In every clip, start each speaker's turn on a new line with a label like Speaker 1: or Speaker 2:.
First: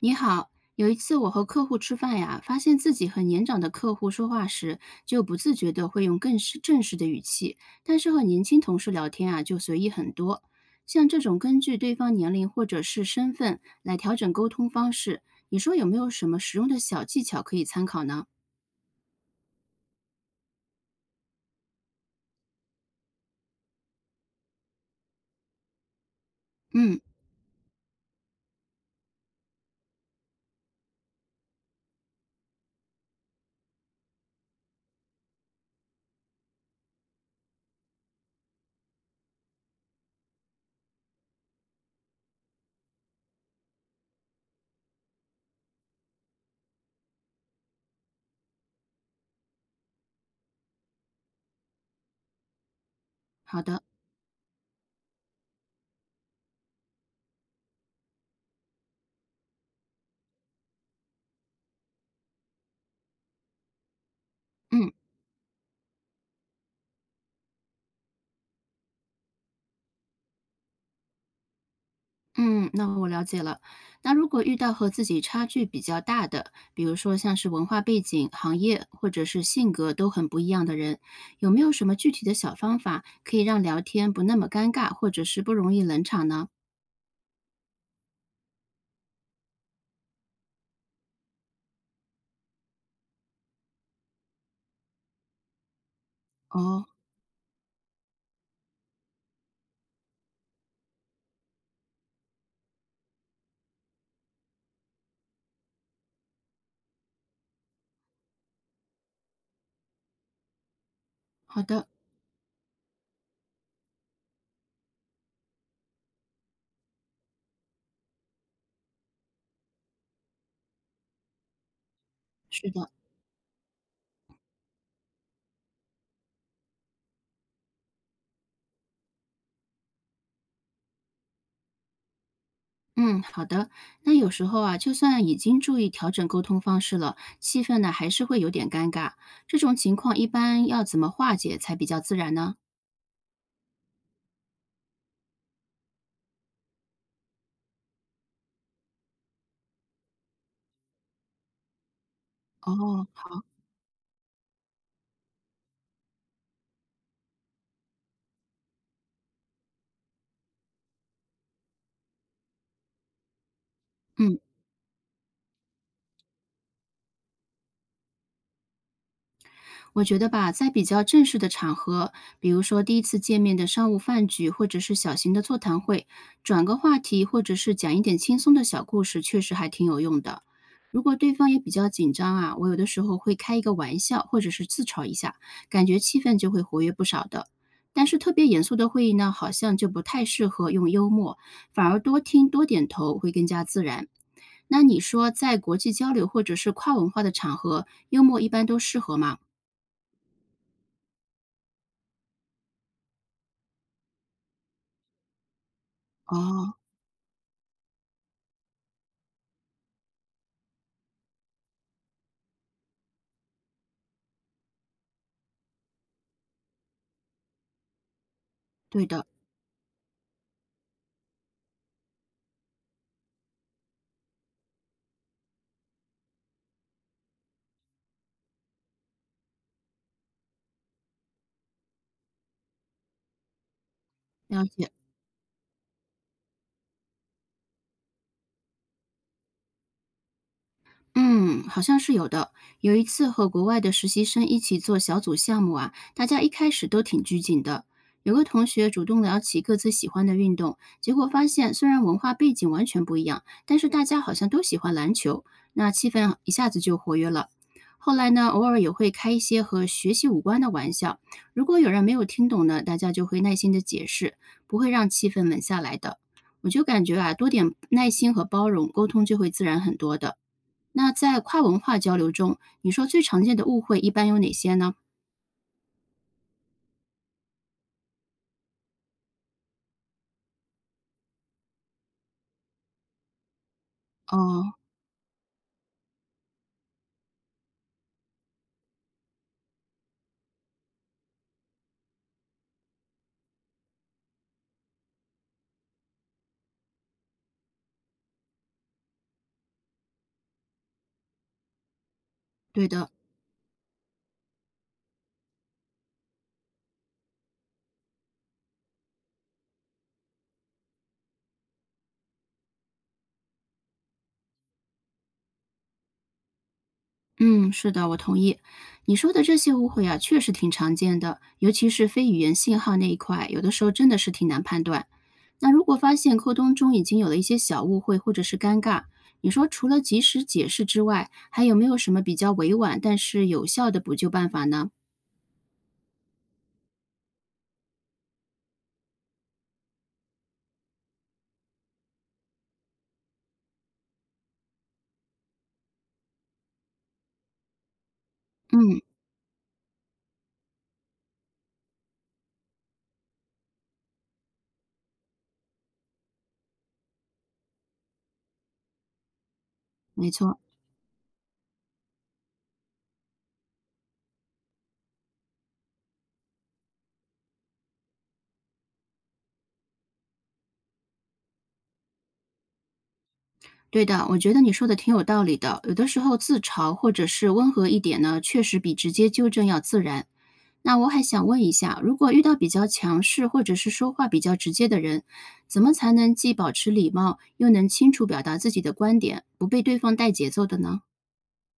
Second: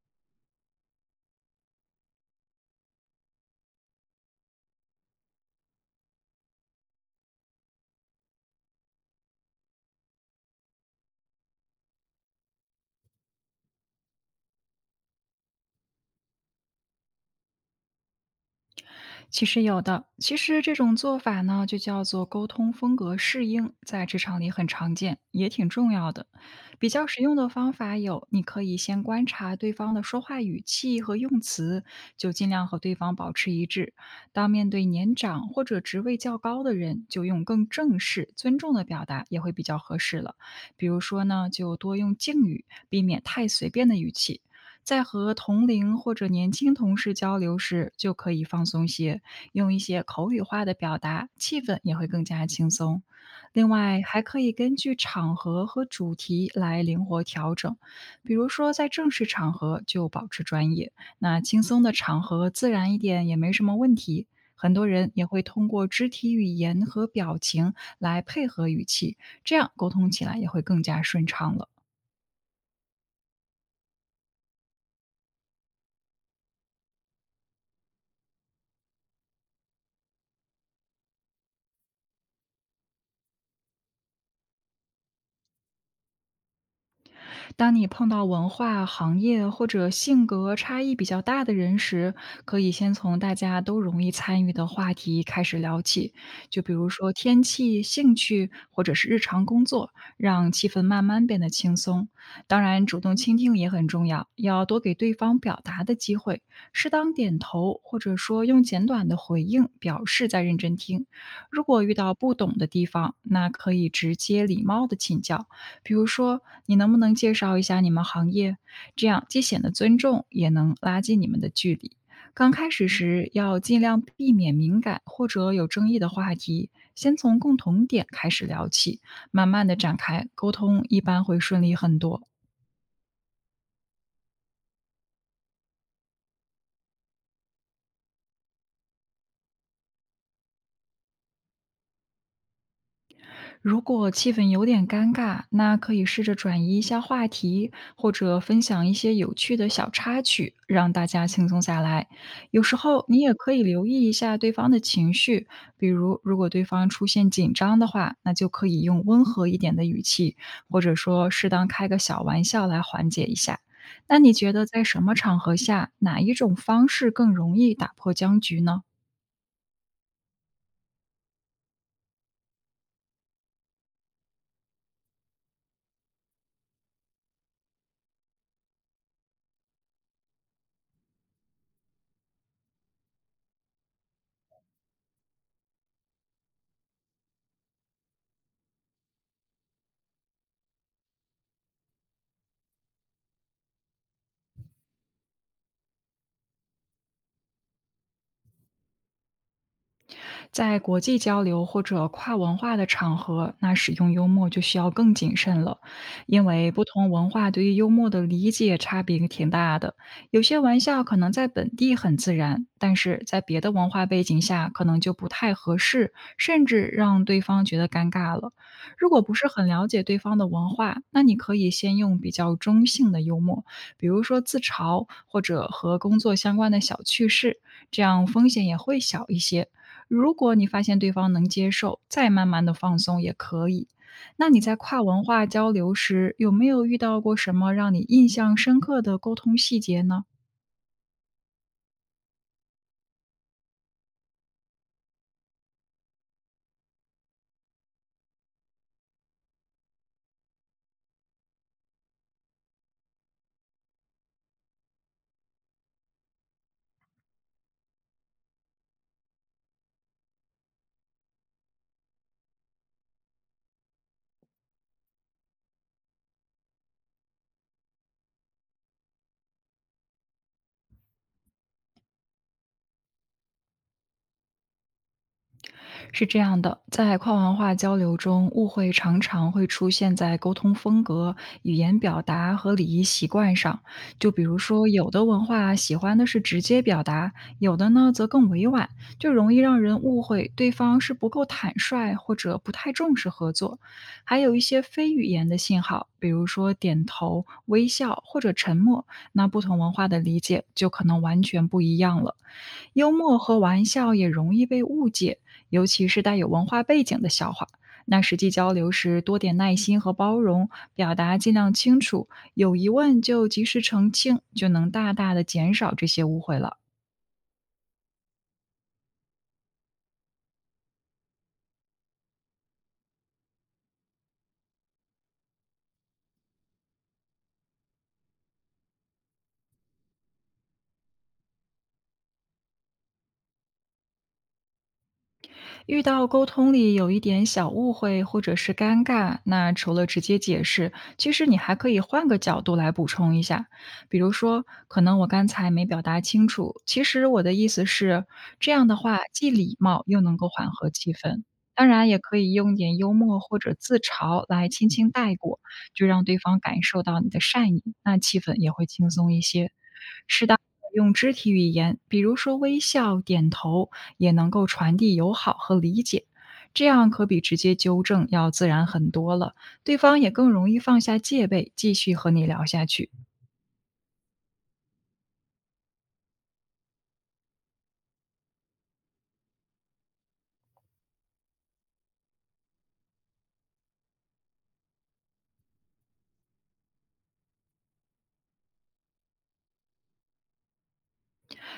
Speaker 1: 你好，有一次我和客户吃饭呀，发现自己和年长的客户说话时，就不自觉的会用更是正式的语气，但是和年轻同事聊天啊，就随意很多。像这种根据对方年龄或者是身份来调整沟通方式，你说有没有什么实用的小技巧可以参考呢？
Speaker 2: 其实有的，其实这种做法呢，就叫做沟通风格适应，在职场里很常见，也挺重要的。比
Speaker 1: 嗯，
Speaker 2: 较实用的方法有，你可以先观察对方的说话语气和用词，就尽量和对方保持一致。当面对年长或者职位较高的人，就用更正式、尊重的表达也会比较合适了。比如说呢，就多用敬语，避免太随便的语气。在和同龄或者年轻同事交流时，就可以放松些，用一些口语化的表达，气氛也会更加轻松。
Speaker 1: 好
Speaker 2: 另
Speaker 1: 的，
Speaker 2: 外，还可以根据场合和主题来灵活调整，比如说在正式场合就保持专业，那轻松的场合自然一点也没什么问题。很多
Speaker 1: 嗯。
Speaker 2: 人也会通过肢体语言和表情来配合语气，这样沟通起来也会更加顺畅了。
Speaker 1: 嗯，那我了解了。那如果遇到和自己差距比较大的，比如说像是文化背景、行业或者是性格都很不一样的人，有没有什么具体的小方法可以让聊天不那么尴尬，或者是不容易冷场呢？
Speaker 2: 当你碰到文化、行业或者性格差异比较大的人时，可以先从大家都容易参与的话题开始聊起，就比
Speaker 1: 哦，
Speaker 2: 如说天气、兴趣或者是日常工作，让气氛慢慢变得轻松。当然，主动倾听也很重要，要多给对方表达的机会，适当点头或者说用简短的回应表示在认真听。
Speaker 1: 好
Speaker 2: 如果
Speaker 1: 的，
Speaker 2: 遇到不懂的地方，那可以直接礼貌的请教。比如说，你能不能介绍一下你们行业？这样既显得尊重，也能拉近你们的距离。刚
Speaker 1: 是
Speaker 2: 开始
Speaker 1: 的。
Speaker 2: 时要尽量避免敏感或者有争议的话题，先从共同点开始聊起，慢慢的展开沟通，一般会顺利很多。
Speaker 1: 嗯，好的。那有时候啊，就算已经注意调整沟通方式了，气氛呢还是会有点尴尬。这种情况一般要怎么化解才比较自然呢？
Speaker 2: 如果气氛有点尴尬，那可以试着转移一下话题，或者分享一些有趣的小插曲，让大家轻松下来。有时候
Speaker 1: 哦，
Speaker 2: 你也可以留意一下对方的情绪，比如如果对方出现紧张的话，那就可以用温和一点的语气，或者说适当开个小玩笑来缓解一下。那你
Speaker 1: 嗯。
Speaker 2: 觉得在什么场合下，哪一种方式更容易打破僵局呢？
Speaker 1: 我觉得吧，在比较正式的场合，比如说第一次见面的商务饭局，或者是小型的座谈会，转个话题，或者是讲一点轻松的小故事，确实还挺有用的。如果对方也比较紧张啊，我有的时候会开一个玩笑，或者是自嘲一下，感觉气氛就会活跃不少的。但是特别严肃的会议呢，好像就不太适合用幽默，反而多听多点头会更加自然。那你说，在国际交流或者是跨文化的场合，幽默一般都适合吗？
Speaker 2: 在国际交流或者跨文化的场合，那使用幽默就需要更谨慎了，因为
Speaker 1: 哦，
Speaker 2: 不同文化对于幽默的理解差别挺大的。有些玩笑可能在本地很自然，但是在别的文化背景下可能就不太合适，甚至让对方觉得尴尬了。
Speaker 1: 对
Speaker 2: 如果
Speaker 1: 的，
Speaker 2: 不是很了解对方的文化，那你可以先用比较中性的幽默，比如说自嘲或者和工作相关的小趣事，这样风险也会小一些。如果你发现对方能接受，再慢慢的放松也可以。那你
Speaker 1: 了
Speaker 2: 在
Speaker 1: 解。
Speaker 2: 跨文化交流时，有没有遇到过什么让你印象深刻的沟通细节呢？
Speaker 1: 嗯，好像是有的。有一次和国外的实习生一起做小组项目啊，大家一开始都挺拘谨的。有个同学主动聊起各自喜欢的运动，结果发现虽然文化背景完全不一样，但是大家好像都喜欢篮球，那气氛一下子就活跃了。后来呢，偶尔也会开一些和学习无关的玩笑，如果有人没有听懂呢，大家就会耐心的解释，不会让气氛冷下来的。我就感觉啊，多点耐心和包容，沟通就会自然很多的。那在跨文化交流中，你说最常见的误会一般有哪些呢？
Speaker 2: 是这样的，在跨文化交流中，误会常常会出现在沟通风格、语言表达和礼仪习惯上。就比如
Speaker 1: 哦，
Speaker 2: 说，有的文化喜欢的是直接表达，有的呢则更委婉，就容易让人误会对方是不够坦率或者不太重视合作。还有一些非语言的信号，比如说点头、微笑或者沉默，那不同文化的理解就可能完全不一样了。
Speaker 1: 对的，
Speaker 2: 幽默和玩笑也容易被误解，尤其是带有文化背景的笑话。那实际交流时，多点耐心和包容，表达尽量清楚，有疑问就及时澄清，就能大大的减少这些误会了。
Speaker 1: 嗯，是的，我同意。你说的这些误会啊，确实挺常见的，尤其是非语言信号那一块，有的时候真的是挺难判断。那如果发现沟通中已经有了一些小误会或者是尴尬，你说除了及时解释之外，还有没有什么比较委婉但是有效的补救办法呢？
Speaker 2: 遇到沟通里有一点小误会或者是尴尬，那除了直接解释，其实你还可以换个角度来补充一下。比如说，可能我刚才没表达清楚，其实我的意思是，这样的
Speaker 1: 嗯，
Speaker 2: 话既礼貌又能够缓和气氛。当然，也可以用点幽默或者自嘲来轻轻带过，就让对方感受到你的善意，那气氛也会轻松一些。
Speaker 1: 没
Speaker 2: 适当
Speaker 1: 错。
Speaker 2: 地用肢体语言，比如说微笑、点头，也能够传递友好和理解，这样可比直接纠正要自然很多了，对方也更容易放下戒备，继续和你聊下去。
Speaker 1: 对的，我觉得你说的挺有道理的。有的时候自嘲或者是温和一点呢，确实比直接纠正要自然。那我还想问一下，如果遇到比较强势或者是说话比较直接的人，怎么才能既保持礼貌，又能清楚表达自己的观点，不被对方带节奏的呢？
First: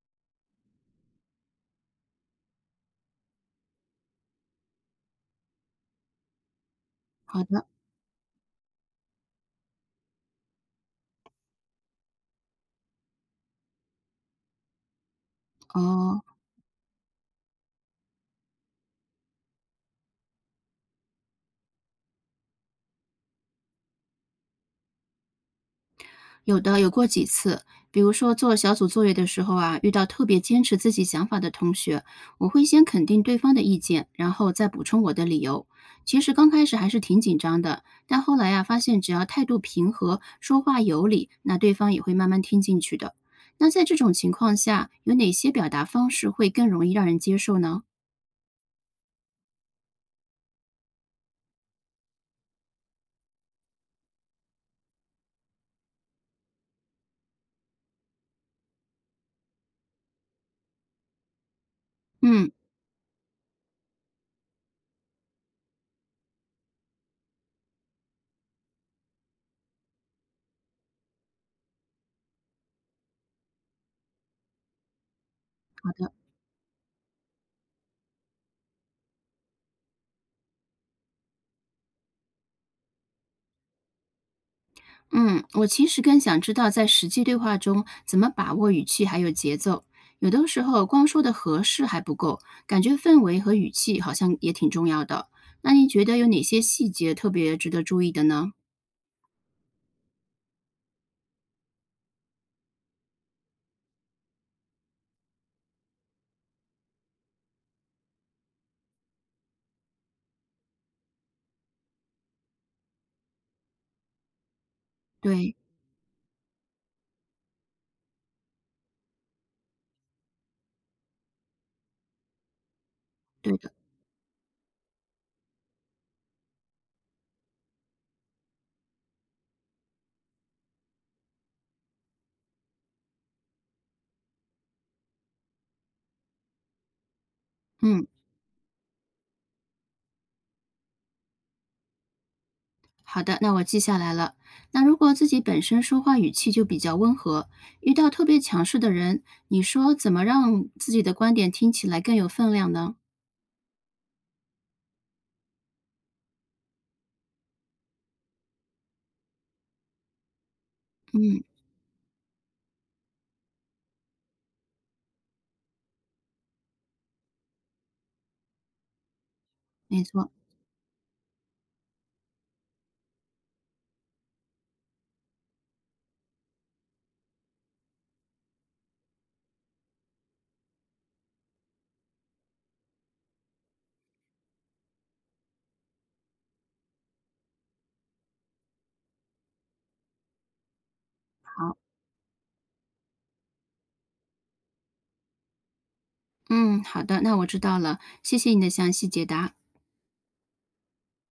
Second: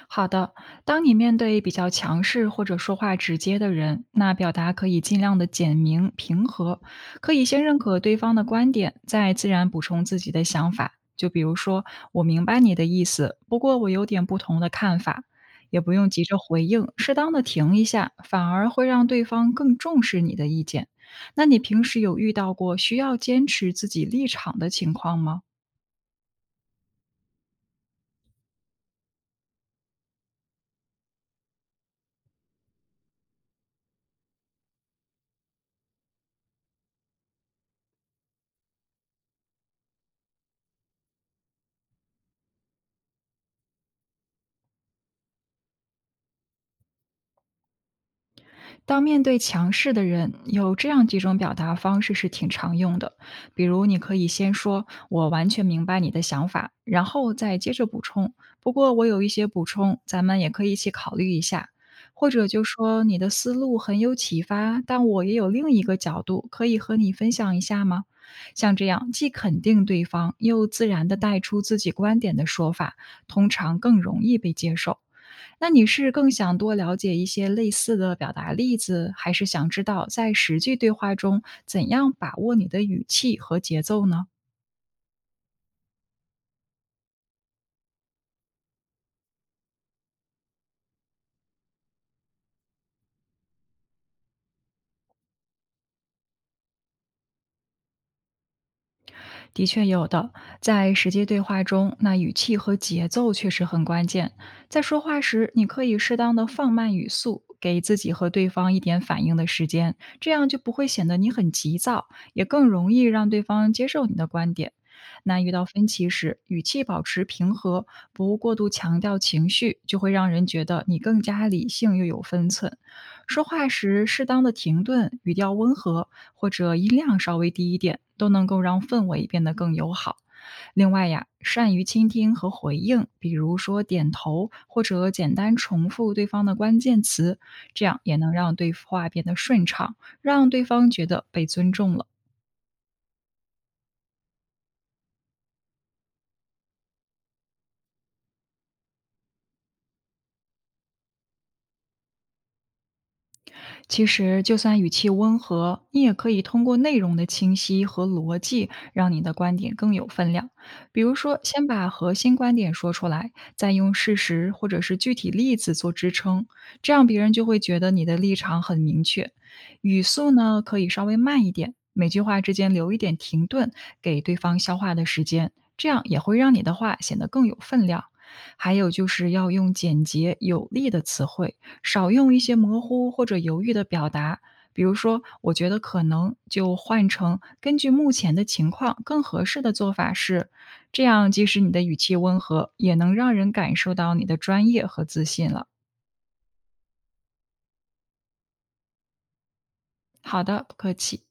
Speaker 2: 好的，当你面对比较强势或者说话直接的人，那表达可以尽量的简明平和，可
Speaker 1: 好
Speaker 2: 以先
Speaker 1: 的，
Speaker 2: 认可对方的观点，再自然补充自己的想法。就比如说，我明白你的意思，不过我有点不同的看法，也不用
Speaker 1: 哦，
Speaker 2: 急着回应，适当的停一下，反而会让对方更重视你的意见。那你平时有遇到过需要坚持自己立场的情况吗？
Speaker 1: 有的，有过几次。比如说做小组作业的时候啊，遇到特别坚持自己想法的同学，我会先肯定对方的意见，然后再补充我的理由。其实刚开始还是挺紧张的，但后来啊，发现只要态度平和，说话有理，那对方也会慢慢听进去的。那在这种情况下，有哪些表达方式会更容易让人接受呢？
Speaker 2: 当面对强势的人，有这样几种表达方式是挺常用的。比如，你可以先说“我完全明白你的想法”，然后再接着补充。不过，我有一些补充，咱们也可以一起考虑一下。或者
Speaker 1: 嗯，
Speaker 2: 就说你的思路很有启发，但我也有另一个角度，可以和你分享一下吗？像这样既肯定对方，又自然的带出自己观点的说法，通常更容易被接受。那你
Speaker 1: 好
Speaker 2: 是
Speaker 1: 的。
Speaker 2: 更想多了解一些类似的表达例子，还是想知道在实际对话中怎样把握你的语气和节奏呢？
Speaker 1: 嗯，我其实更想知道在实际对话中怎么把握语气还有节奏。有的时候光说的合适还不够，感觉氛围和语气好像也挺重要的。那你觉得有哪些细节特别值得注意的呢？
Speaker 2: 的确有的，在实际对话中，那语气和节奏确实很关键。在说话时，你可以适当的放慢语速，给自己和对方一点反应的时间，这样就不会显得你很急躁，也更容易让对方接受你的观点。那遇
Speaker 1: 对，
Speaker 2: 到分歧时，语气保持平和，不过度强调情绪，就会让人觉得你更加理性又有分寸。说
Speaker 1: 对
Speaker 2: 话
Speaker 1: 的，
Speaker 2: 时适当的停顿，语调温和，或者音量稍微低一点，都能够让氛围变得更友好。另外呀，善于倾听和回应，比如说点头或者简单重复对方的关键词，这样
Speaker 1: 嗯，
Speaker 2: 也能让对话变得顺畅，让对方觉得被尊重了。
Speaker 1: 好的，那我记下来了。那如果自己本身说话语气就比较温和，遇到特别强势的人，你说怎么让自己的观点听起来更有分量呢？
Speaker 2: 其实，就算语气温和，你也可以通过内容的清晰和逻辑，让你的观点更有分量。比如说，
Speaker 1: 嗯，
Speaker 2: 先把核心观点说出来，再用事实或者是具体例子做支撑，这样别人就会觉得你的立场很明确。
Speaker 1: 没
Speaker 2: 语
Speaker 1: 错，
Speaker 2: 速呢，可以稍微慢一点，每句话之间留一点停顿，给对方消化的时间，这样也会让你的话显得更有分量。还有就是要用简洁有力的词汇。少用一些模糊或者犹豫的表达，比如说“我觉得可能”，就换成“根据目前的情况，更合适的做法是”。这样，即使你
Speaker 1: 好。
Speaker 2: 的语气温和，也能让人感受到你的专业和自信了。
Speaker 1: 嗯，好的，那我知道了，谢谢你的详细解答。
Speaker 2: 好的，不客气。